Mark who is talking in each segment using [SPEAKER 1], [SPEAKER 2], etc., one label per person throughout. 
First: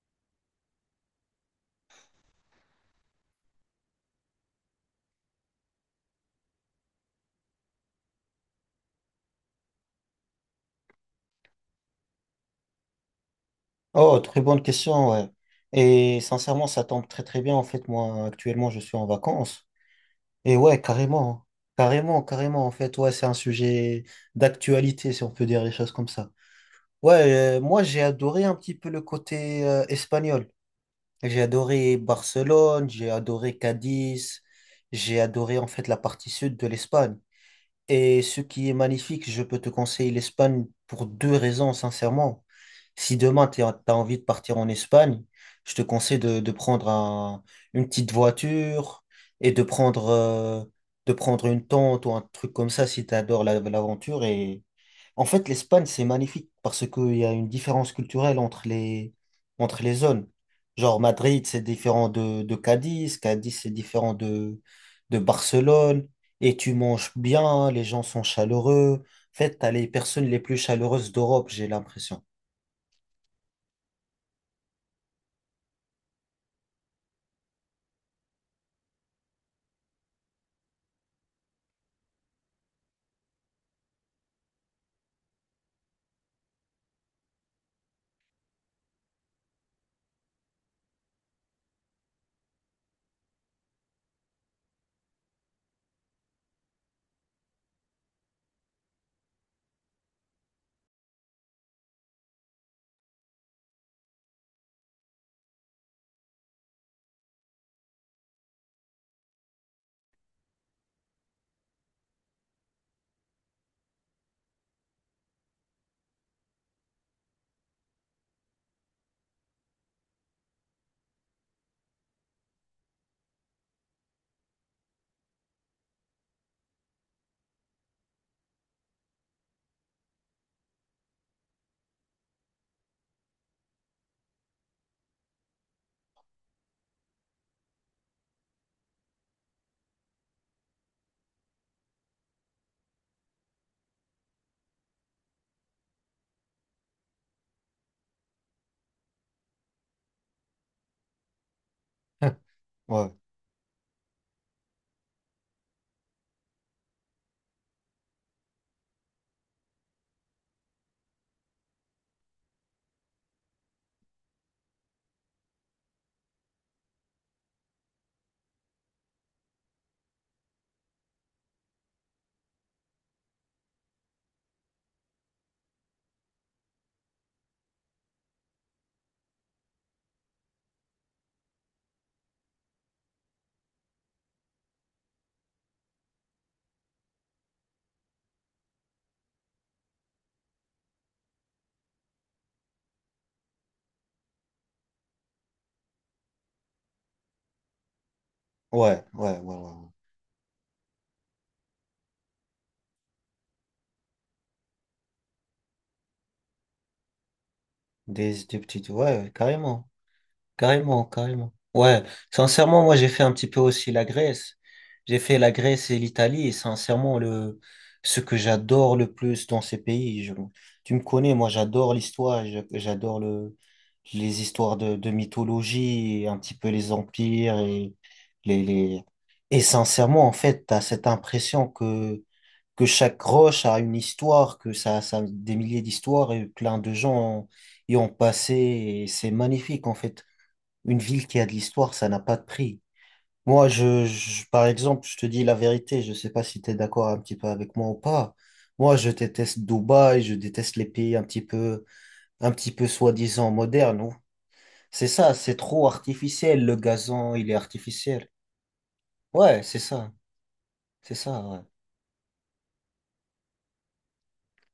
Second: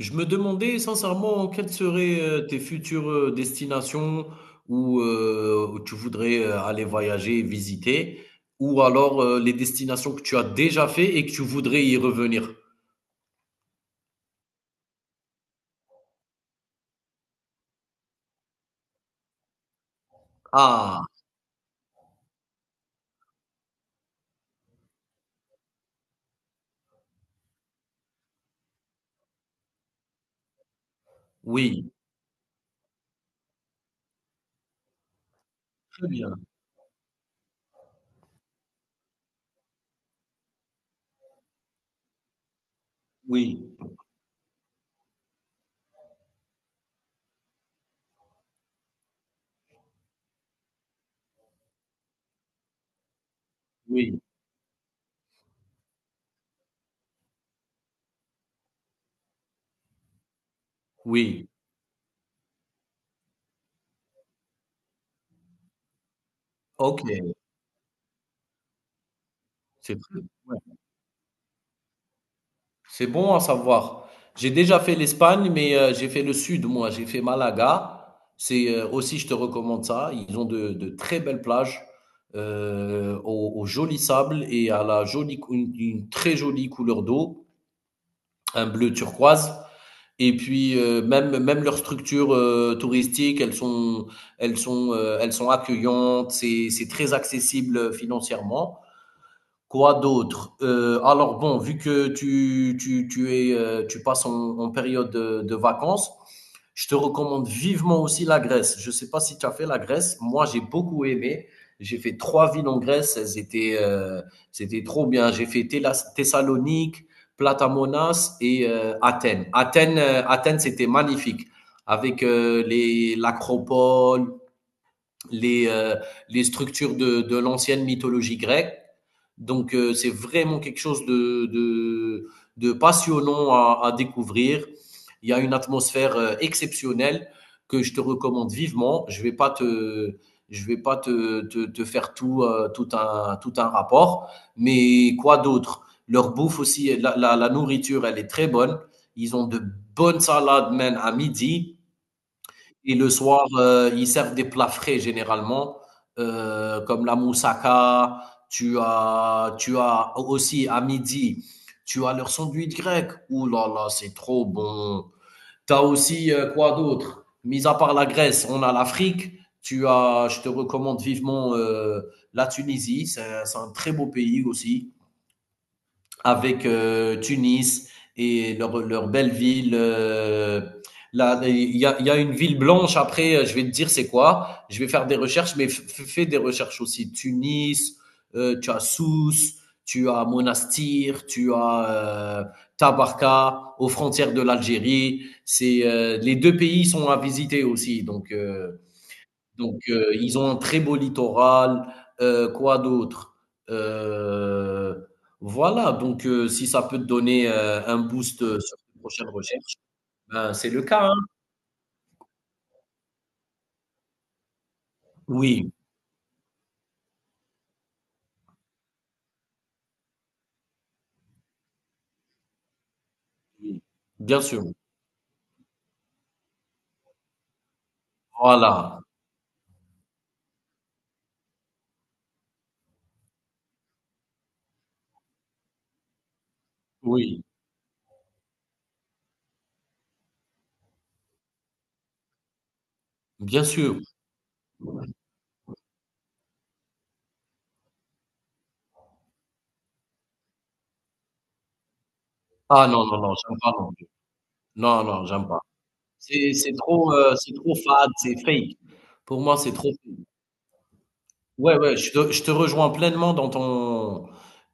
[SPEAKER 1] Je me demandais sincèrement quelles seraient tes futures destinations où, où tu voudrais aller voyager et visiter, ou alors les destinations que tu as déjà fait et que tu voudrais y revenir.
[SPEAKER 2] Oh, très bonne question, ouais. Et sincèrement, ça tombe très très bien. En fait, moi, actuellement, je suis en vacances. Et ouais,
[SPEAKER 1] Ah,
[SPEAKER 2] carrément, hein. Carrément, carrément. En fait, ouais, c'est un sujet d'actualité, si on peut dire les choses comme ça. Ouais, moi, j'ai adoré un petit peu le côté espagnol. J'ai
[SPEAKER 1] oui,
[SPEAKER 2] adoré Barcelone, j'ai adoré Cadiz, j'ai adoré en fait la
[SPEAKER 1] très
[SPEAKER 2] partie
[SPEAKER 1] bien.
[SPEAKER 2] sud de l'Espagne. Et ce qui est magnifique, je peux te conseiller l'Espagne pour deux raisons, sincèrement. Si demain, tu
[SPEAKER 1] Oui,
[SPEAKER 2] as envie de partir en Espagne, je te conseille de une petite voiture et de prendre une tente ou un truc comme ça si tu adores
[SPEAKER 1] oui,
[SPEAKER 2] l'aventure. Et en fait, l'Espagne, c'est magnifique parce qu'il y a une différence culturelle entre les zones. Genre, Madrid,
[SPEAKER 1] oui.
[SPEAKER 2] c'est différent de Cadiz, Cadiz, c'est différent de Barcelone, et tu
[SPEAKER 1] Ok,
[SPEAKER 2] manges bien, les gens sont chaleureux. En fait, t'as les
[SPEAKER 1] c'est très
[SPEAKER 2] personnes les plus
[SPEAKER 1] bien.
[SPEAKER 2] chaleureuses d'Europe, j'ai l'impression.
[SPEAKER 1] C'est bon à savoir. J'ai déjà fait l'Espagne, mais j'ai fait le sud, moi. J'ai fait Malaga. C'est aussi, je te recommande ça. Ils ont de très belles plages au, au joli sable et à la jolie, une très jolie couleur d'eau, un bleu turquoise. Et puis même leurs structures touristiques, elles sont accueillantes. C'est très accessible financièrement. Quoi d'autre? Alors bon, vu que tu es, tu passes en, en période de vacances, je te recommande vivement aussi la Grèce. Je ne sais pas si tu as fait la Grèce. Moi, j'ai beaucoup aimé. J'ai fait trois villes en Grèce. Elles étaient, c'était trop bien. J'ai fait Thessalonique, Platamonas et Athènes. Athènes, Athènes, c'était magnifique. Avec les, l'acropole, les, euh, les structures de l'ancienne mythologie grecque. Donc c'est vraiment quelque chose de passionnant à découvrir. Il y a une atmosphère exceptionnelle que je te recommande vivement. Je ne vais pas te, je ne vais pas te faire tout un rapport, mais quoi d'autre? Leur bouffe aussi, la nourriture, elle est très bonne. Ils ont de bonnes salades même à midi et
[SPEAKER 2] Ouais,
[SPEAKER 1] le soir, ils servent des plats frais généralement, comme la moussaka. Tu as aussi à midi, tu as leurs sandwichs grecs. Ouh là là, c'est trop bon. Tu as aussi, quoi d'autre? Mis à part la Grèce, on a l'Afrique. Tu as Je te recommande vivement, la Tunisie. C'est un très beau pays aussi avec Tunis et leur belle ville. Là, il y a une ville blanche. Après, je vais te dire c'est quoi. Je vais faire des recherches, mais fais des recherches aussi. Tunis, tu as Sousse, tu as Monastir, tu as euh, Tabarka, aux frontières de l'Algérie. C'est les deux pays sont à visiter aussi. Donc euh,
[SPEAKER 2] ouais, ouais, ouais, ouais,
[SPEAKER 1] donc,
[SPEAKER 2] ouais.
[SPEAKER 1] euh, ils ont un très beau littoral. Quoi d'autre? Euh, voilà, donc si ça peut te donner un boost
[SPEAKER 2] Des
[SPEAKER 1] sur
[SPEAKER 2] petites,
[SPEAKER 1] tes
[SPEAKER 2] ouais,
[SPEAKER 1] prochaines
[SPEAKER 2] ouais,
[SPEAKER 1] recherches,
[SPEAKER 2] carrément.
[SPEAKER 1] ben, c'est le
[SPEAKER 2] Carrément,
[SPEAKER 1] cas, hein.
[SPEAKER 2] carrément. Ouais, sincèrement, moi j'ai fait un petit peu aussi la Grèce. J'ai fait la
[SPEAKER 1] Oui,
[SPEAKER 2] Grèce et l'Italie et sincèrement, ce que j'adore le plus dans ces pays, tu me connais, moi j'adore l'histoire, j'adore
[SPEAKER 1] oui, bien
[SPEAKER 2] les
[SPEAKER 1] sûr.
[SPEAKER 2] histoires de mythologie, et un petit peu les empires et
[SPEAKER 1] Voilà,
[SPEAKER 2] les... Et sincèrement, en fait, t'as cette impression que chaque roche a une histoire, ça a des milliers d'histoires et plein de
[SPEAKER 1] oui,
[SPEAKER 2] gens y ont passé et c'est magnifique en fait. Une ville qui a de l'histoire, ça n'a pas de prix.
[SPEAKER 1] bien
[SPEAKER 2] Moi,
[SPEAKER 1] sûr.
[SPEAKER 2] par exemple, je te dis la vérité, je sais pas si tu es d'accord un petit peu avec moi ou pas. Moi, je déteste Dubaï, je déteste les pays un petit peu,
[SPEAKER 1] Ah non, non, non,
[SPEAKER 2] soi-disant
[SPEAKER 1] j'aime pas non
[SPEAKER 2] modernes.
[SPEAKER 1] plus. Non,
[SPEAKER 2] C'est
[SPEAKER 1] non,
[SPEAKER 2] ça,
[SPEAKER 1] j'aime
[SPEAKER 2] c'est
[SPEAKER 1] pas.
[SPEAKER 2] trop
[SPEAKER 1] C'est
[SPEAKER 2] artificiel,
[SPEAKER 1] c'est
[SPEAKER 2] le
[SPEAKER 1] trop,
[SPEAKER 2] gazon, il
[SPEAKER 1] c'est
[SPEAKER 2] est
[SPEAKER 1] trop fade,
[SPEAKER 2] artificiel.
[SPEAKER 1] c'est fake. Pour moi,
[SPEAKER 2] Ouais,
[SPEAKER 1] c'est trop.
[SPEAKER 2] c'est ça, ouais.
[SPEAKER 1] Ouais, ouais, je te rejoins pleinement dans ton,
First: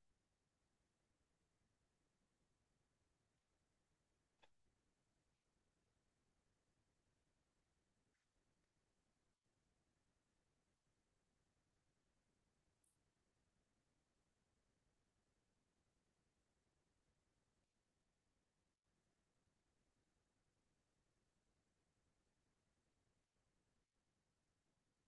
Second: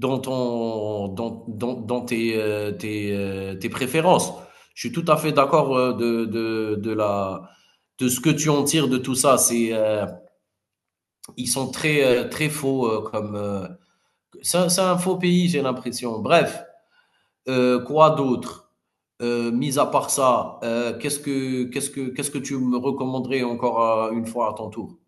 [SPEAKER 1] dans tes, tes, tes préférences. Je suis tout à fait d'accord de la, de ce que tu en tires de tout ça. C'est, ils sont très, très faux comme. C'est un faux pays, j'ai l'impression. Bref, quoi d'autre? Mis à part ça, qu'est-ce que tu me recommanderais encore une fois à ton tour?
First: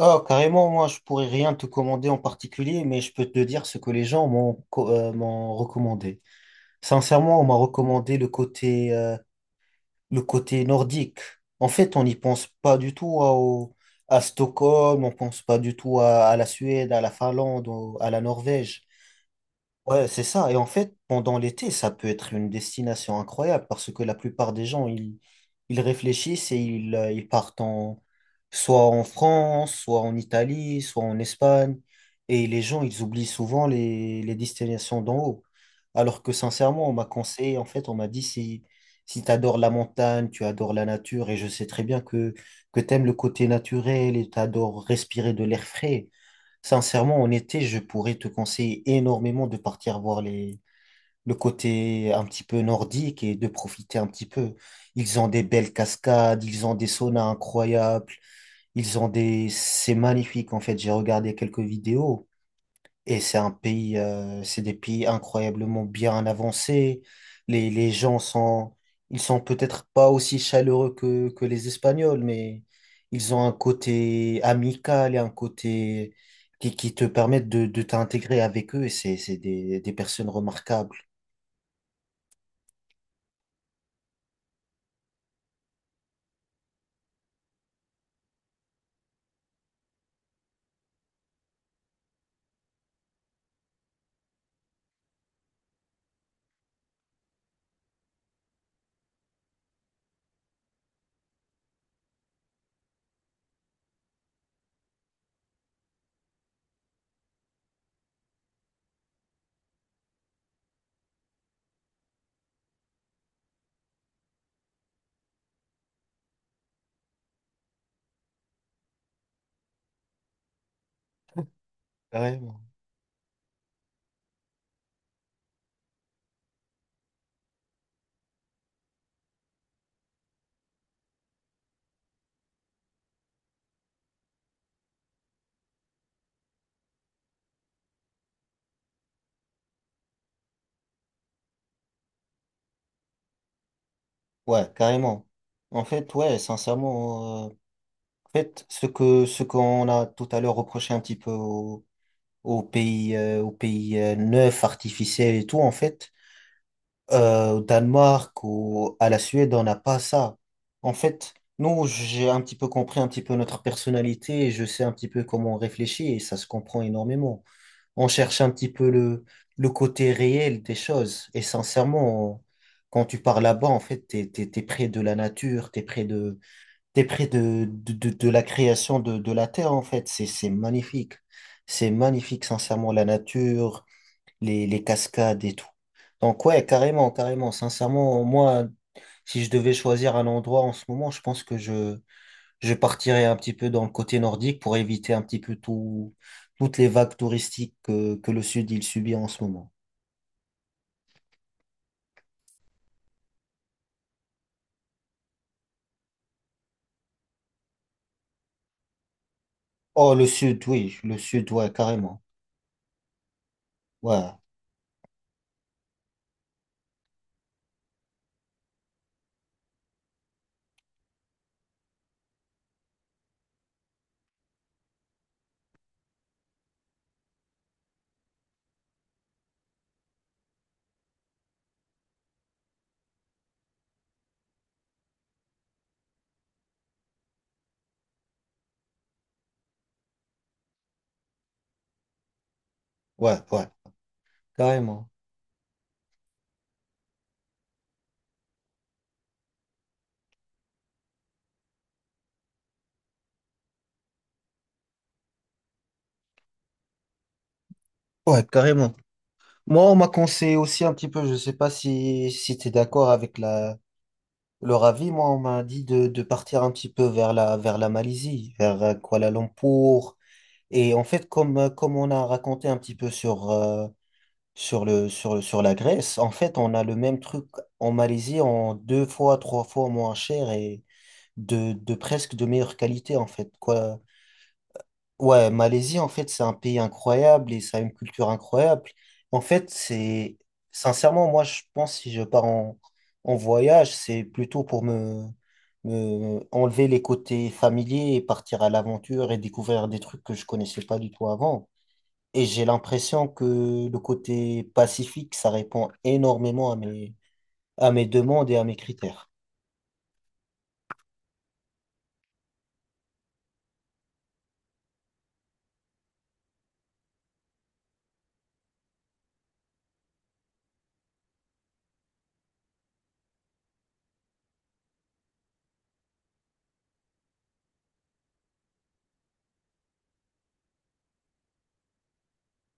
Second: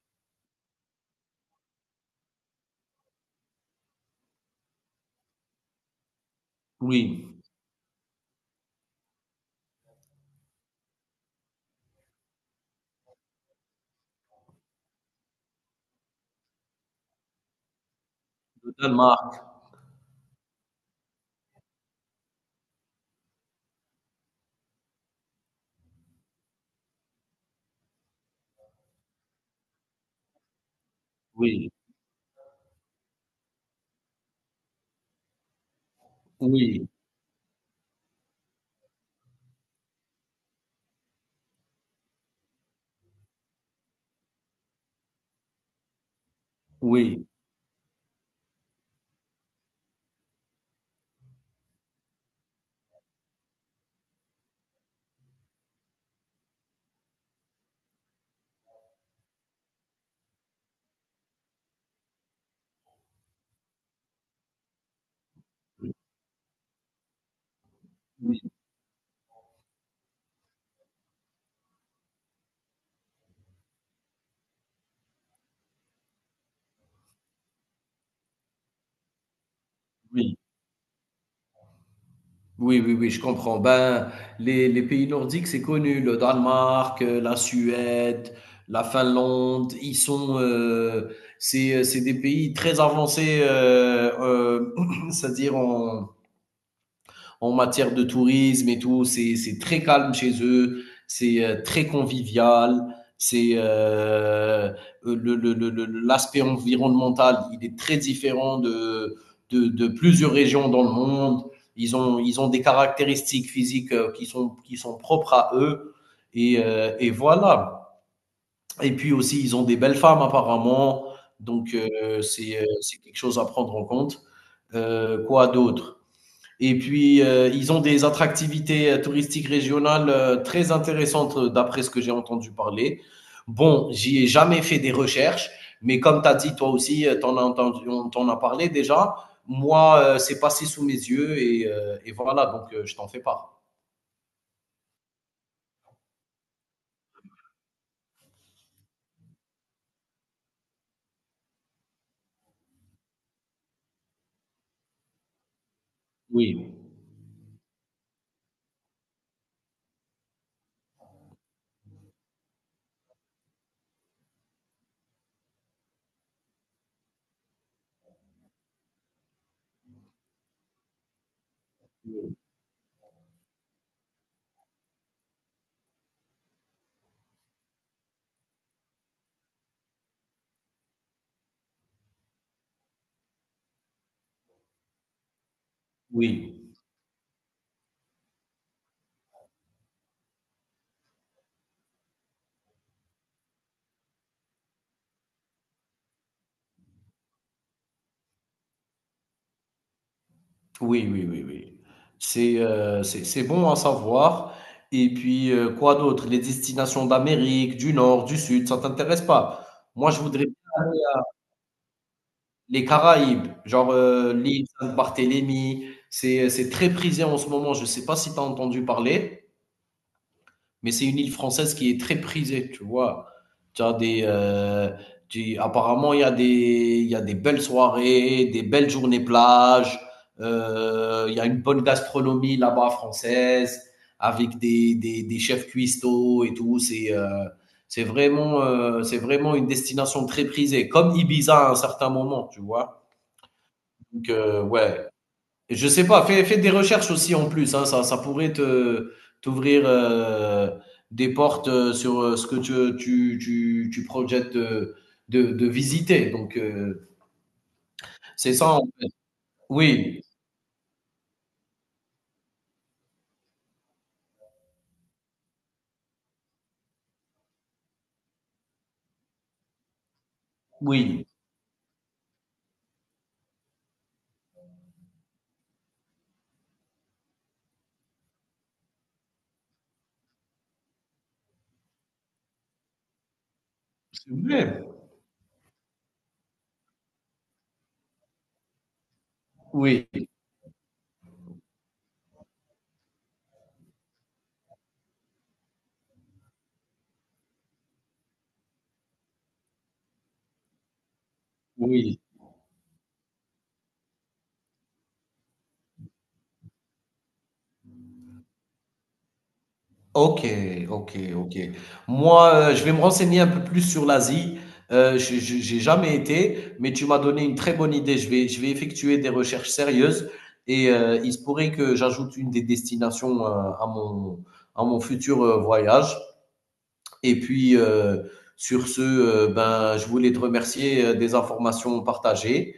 [SPEAKER 2] Oh, carrément, moi, je pourrais rien te commander en particulier, mais je peux te dire ce que les gens m'ont recommandé.
[SPEAKER 1] Oui,
[SPEAKER 2] Sincèrement, on m'a recommandé le côté nordique. En fait, on n'y pense pas du tout à Stockholm, on pense pas du tout à la Suède, à la Finlande, à la
[SPEAKER 1] le
[SPEAKER 2] Norvège.
[SPEAKER 1] Danemark.
[SPEAKER 2] Ouais, c'est ça. Et en fait, pendant l'été, ça peut être une destination incroyable parce que la plupart des gens, ils réfléchissent et ils partent en, soit en France, soit en Italie, soit en
[SPEAKER 1] Oui,
[SPEAKER 2] Espagne. Et les gens, ils oublient souvent les destinations d'en haut. Alors que sincèrement,
[SPEAKER 1] oui,
[SPEAKER 2] on m'a conseillé, en fait, on m'a dit si tu adores la montagne, tu adores la nature, et je sais très bien que tu aimes le côté naturel et tu adores respirer de l'air frais. Sincèrement,
[SPEAKER 1] oui.
[SPEAKER 2] en été, je pourrais te conseiller énormément de partir voir le côté un petit peu nordique et de profiter un petit peu. Ils ont des belles cascades, ils ont des saunas incroyables, ils ont des... C'est magnifique en fait, j'ai regardé quelques vidéos. Et c'est des pays incroyablement bien avancés. Les gens
[SPEAKER 1] Oui,
[SPEAKER 2] sont, ils sont peut-être pas aussi chaleureux que les Espagnols, mais ils ont un côté amical et un côté qui te permettent de t'intégrer avec eux. Et c'est des personnes
[SPEAKER 1] oui.
[SPEAKER 2] remarquables.
[SPEAKER 1] Oui, oui, oui, je comprends. Ben, les pays nordiques, c'est connu. Le Danemark, la Suède, la Finlande, ils sont, c'est des pays très avancés, c'est-à-dire en, en matière de tourisme et tout. C'est très calme chez eux, c'est très convivial, c'est euh, le- le- le- l'aspect environnemental, il est très différent de plusieurs régions dans le monde. Ils ont des caractéristiques physiques qui sont propres à eux. Et voilà. Et puis aussi, ils ont des belles femmes apparemment. Donc,
[SPEAKER 2] Carrément.
[SPEAKER 1] c'est quelque chose à prendre en compte. Quoi d'autre? Et puis, ils ont des attractivités touristiques régionales très intéressantes d'après ce que j'ai entendu parler. Bon, j'y ai jamais fait des recherches, mais comme tu as dit, toi aussi, tu en as entendu, on t'en a parlé déjà. Moi, c'est passé sous mes yeux et voilà, donc je t'en fais part.
[SPEAKER 2] Ouais, carrément. En fait, ouais, sincèrement, ce que, ce qu'on a tout à l'heure reproché un petit peu aux, aux pays neufs, artificiels et tout, en fait,
[SPEAKER 1] Oui,
[SPEAKER 2] au Danemark ou à la Suède, on n'a pas ça. En fait, nous, j'ai un petit peu compris un petit peu notre personnalité et je sais un petit peu comment on réfléchit et ça se comprend énormément. On cherche un petit peu le côté réel des choses et sincèrement,
[SPEAKER 1] oui,
[SPEAKER 2] quand tu pars là-bas, en fait, t'es près de la nature, t'es près de la création de la terre, en fait. C'est magnifique. C'est magnifique, sincèrement, la nature les cascades et tout. Donc ouais, carrément, carrément. Sincèrement, moi, si je devais choisir un endroit en ce moment, je pense je partirais un petit peu dans le côté nordique pour éviter un petit peu toutes les vagues touristiques que le sud, il subit en ce moment.
[SPEAKER 1] oui, oui, oui, oui. C'est c'est bon à savoir. Et puis, quoi d'autre? Les destinations d'Amérique, du Nord, du Sud, ça t'intéresse pas? Moi,
[SPEAKER 2] Oh,
[SPEAKER 1] je
[SPEAKER 2] le
[SPEAKER 1] voudrais
[SPEAKER 2] sud, oui, le sud, ouais, carrément.
[SPEAKER 1] les Caraïbes, genre,
[SPEAKER 2] Ouais,
[SPEAKER 1] l'île Sainte-Barthélemy, c'est très prisé en ce moment. Je ne sais pas si tu as entendu parler, mais c'est une île française qui est très prisée, tu vois? Tu as des, tu apparemment, il y a des belles soirées, des belles journées plage, il y a une bonne gastronomie là-bas française, avec des chefs cuistots et tout. C'est, c'est vraiment une destination très prisée, comme Ibiza à un certain moment, tu vois?
[SPEAKER 2] ouais, ouais,
[SPEAKER 1] Donc, ouais.
[SPEAKER 2] carrément.
[SPEAKER 1] Et je sais pas, fais des recherches aussi en plus, hein, ça pourrait te t'ouvrir des portes sur ce que tu projettes de visiter. Donc,
[SPEAKER 2] Ouais,
[SPEAKER 1] c'est ça en
[SPEAKER 2] carrément.
[SPEAKER 1] fait.
[SPEAKER 2] Moi, on m'a
[SPEAKER 1] Oui,
[SPEAKER 2] conseillé aussi un petit peu, je sais pas si, si tu es d'accord avec la... Leur avis, moi, on m'a dit de partir un petit peu vers la Malaisie, vers Kuala Lumpur. Et en
[SPEAKER 1] oui,
[SPEAKER 2] fait, comme on a raconté un petit peu sur le, sur la Grèce, en fait, on a le même truc en Malaisie en deux fois, trois fois moins cher et de presque de meilleure qualité, en fait. Quoi.
[SPEAKER 1] c'est vrai.
[SPEAKER 2] Ouais, Malaisie, en fait, c'est un pays incroyable et ça a une culture incroyable. En fait,
[SPEAKER 1] Oui,
[SPEAKER 2] c'est, sincèrement, moi, je pense, si je pars en, en voyage, c'est plutôt pour me enlever les côtés familiers et partir à l'aventure et découvrir des trucs que je connaissais pas du tout avant.
[SPEAKER 1] oui.
[SPEAKER 2] Et j'ai l'impression que le côté pacifique, ça répond énormément à mes demandes et à mes critères.
[SPEAKER 1] OK, OK, OK. Moi, je vais me renseigner un peu plus sur l'Asie. Je J'ai jamais été, mais tu m'as donné une très bonne idée. Je vais effectuer des recherches sérieuses et il se pourrait que j'ajoute une des destinations, à mon à mon futur, voyage. Et puis, sur ce, ben, je voulais te remercier des informations partagées.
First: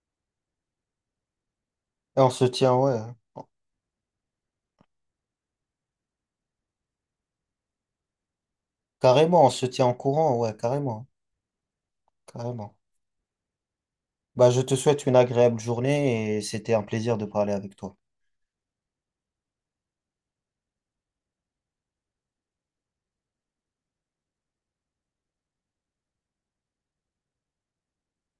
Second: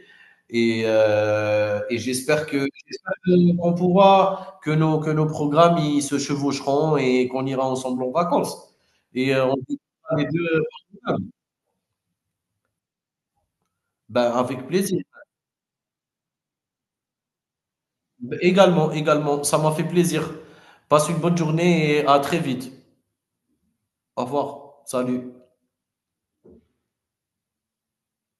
[SPEAKER 1] Et
[SPEAKER 2] Et on se
[SPEAKER 1] j'espère que
[SPEAKER 2] tient, ouais,
[SPEAKER 1] qu'on pourra, que nos programmes ils se chevaucheront et qu'on ira ensemble en vacances. Et
[SPEAKER 2] carrément, on
[SPEAKER 1] on
[SPEAKER 2] se tient en
[SPEAKER 1] fera les
[SPEAKER 2] courant, ouais,
[SPEAKER 1] deux.
[SPEAKER 2] carrément, carrément.
[SPEAKER 1] Ben,
[SPEAKER 2] Bah, je
[SPEAKER 1] avec
[SPEAKER 2] te
[SPEAKER 1] plaisir.
[SPEAKER 2] souhaite une agréable journée et c'était un plaisir de parler avec toi.
[SPEAKER 1] Également, également, ça m'a fait plaisir. Passe une bonne journée et à très vite. Au revoir. Salut.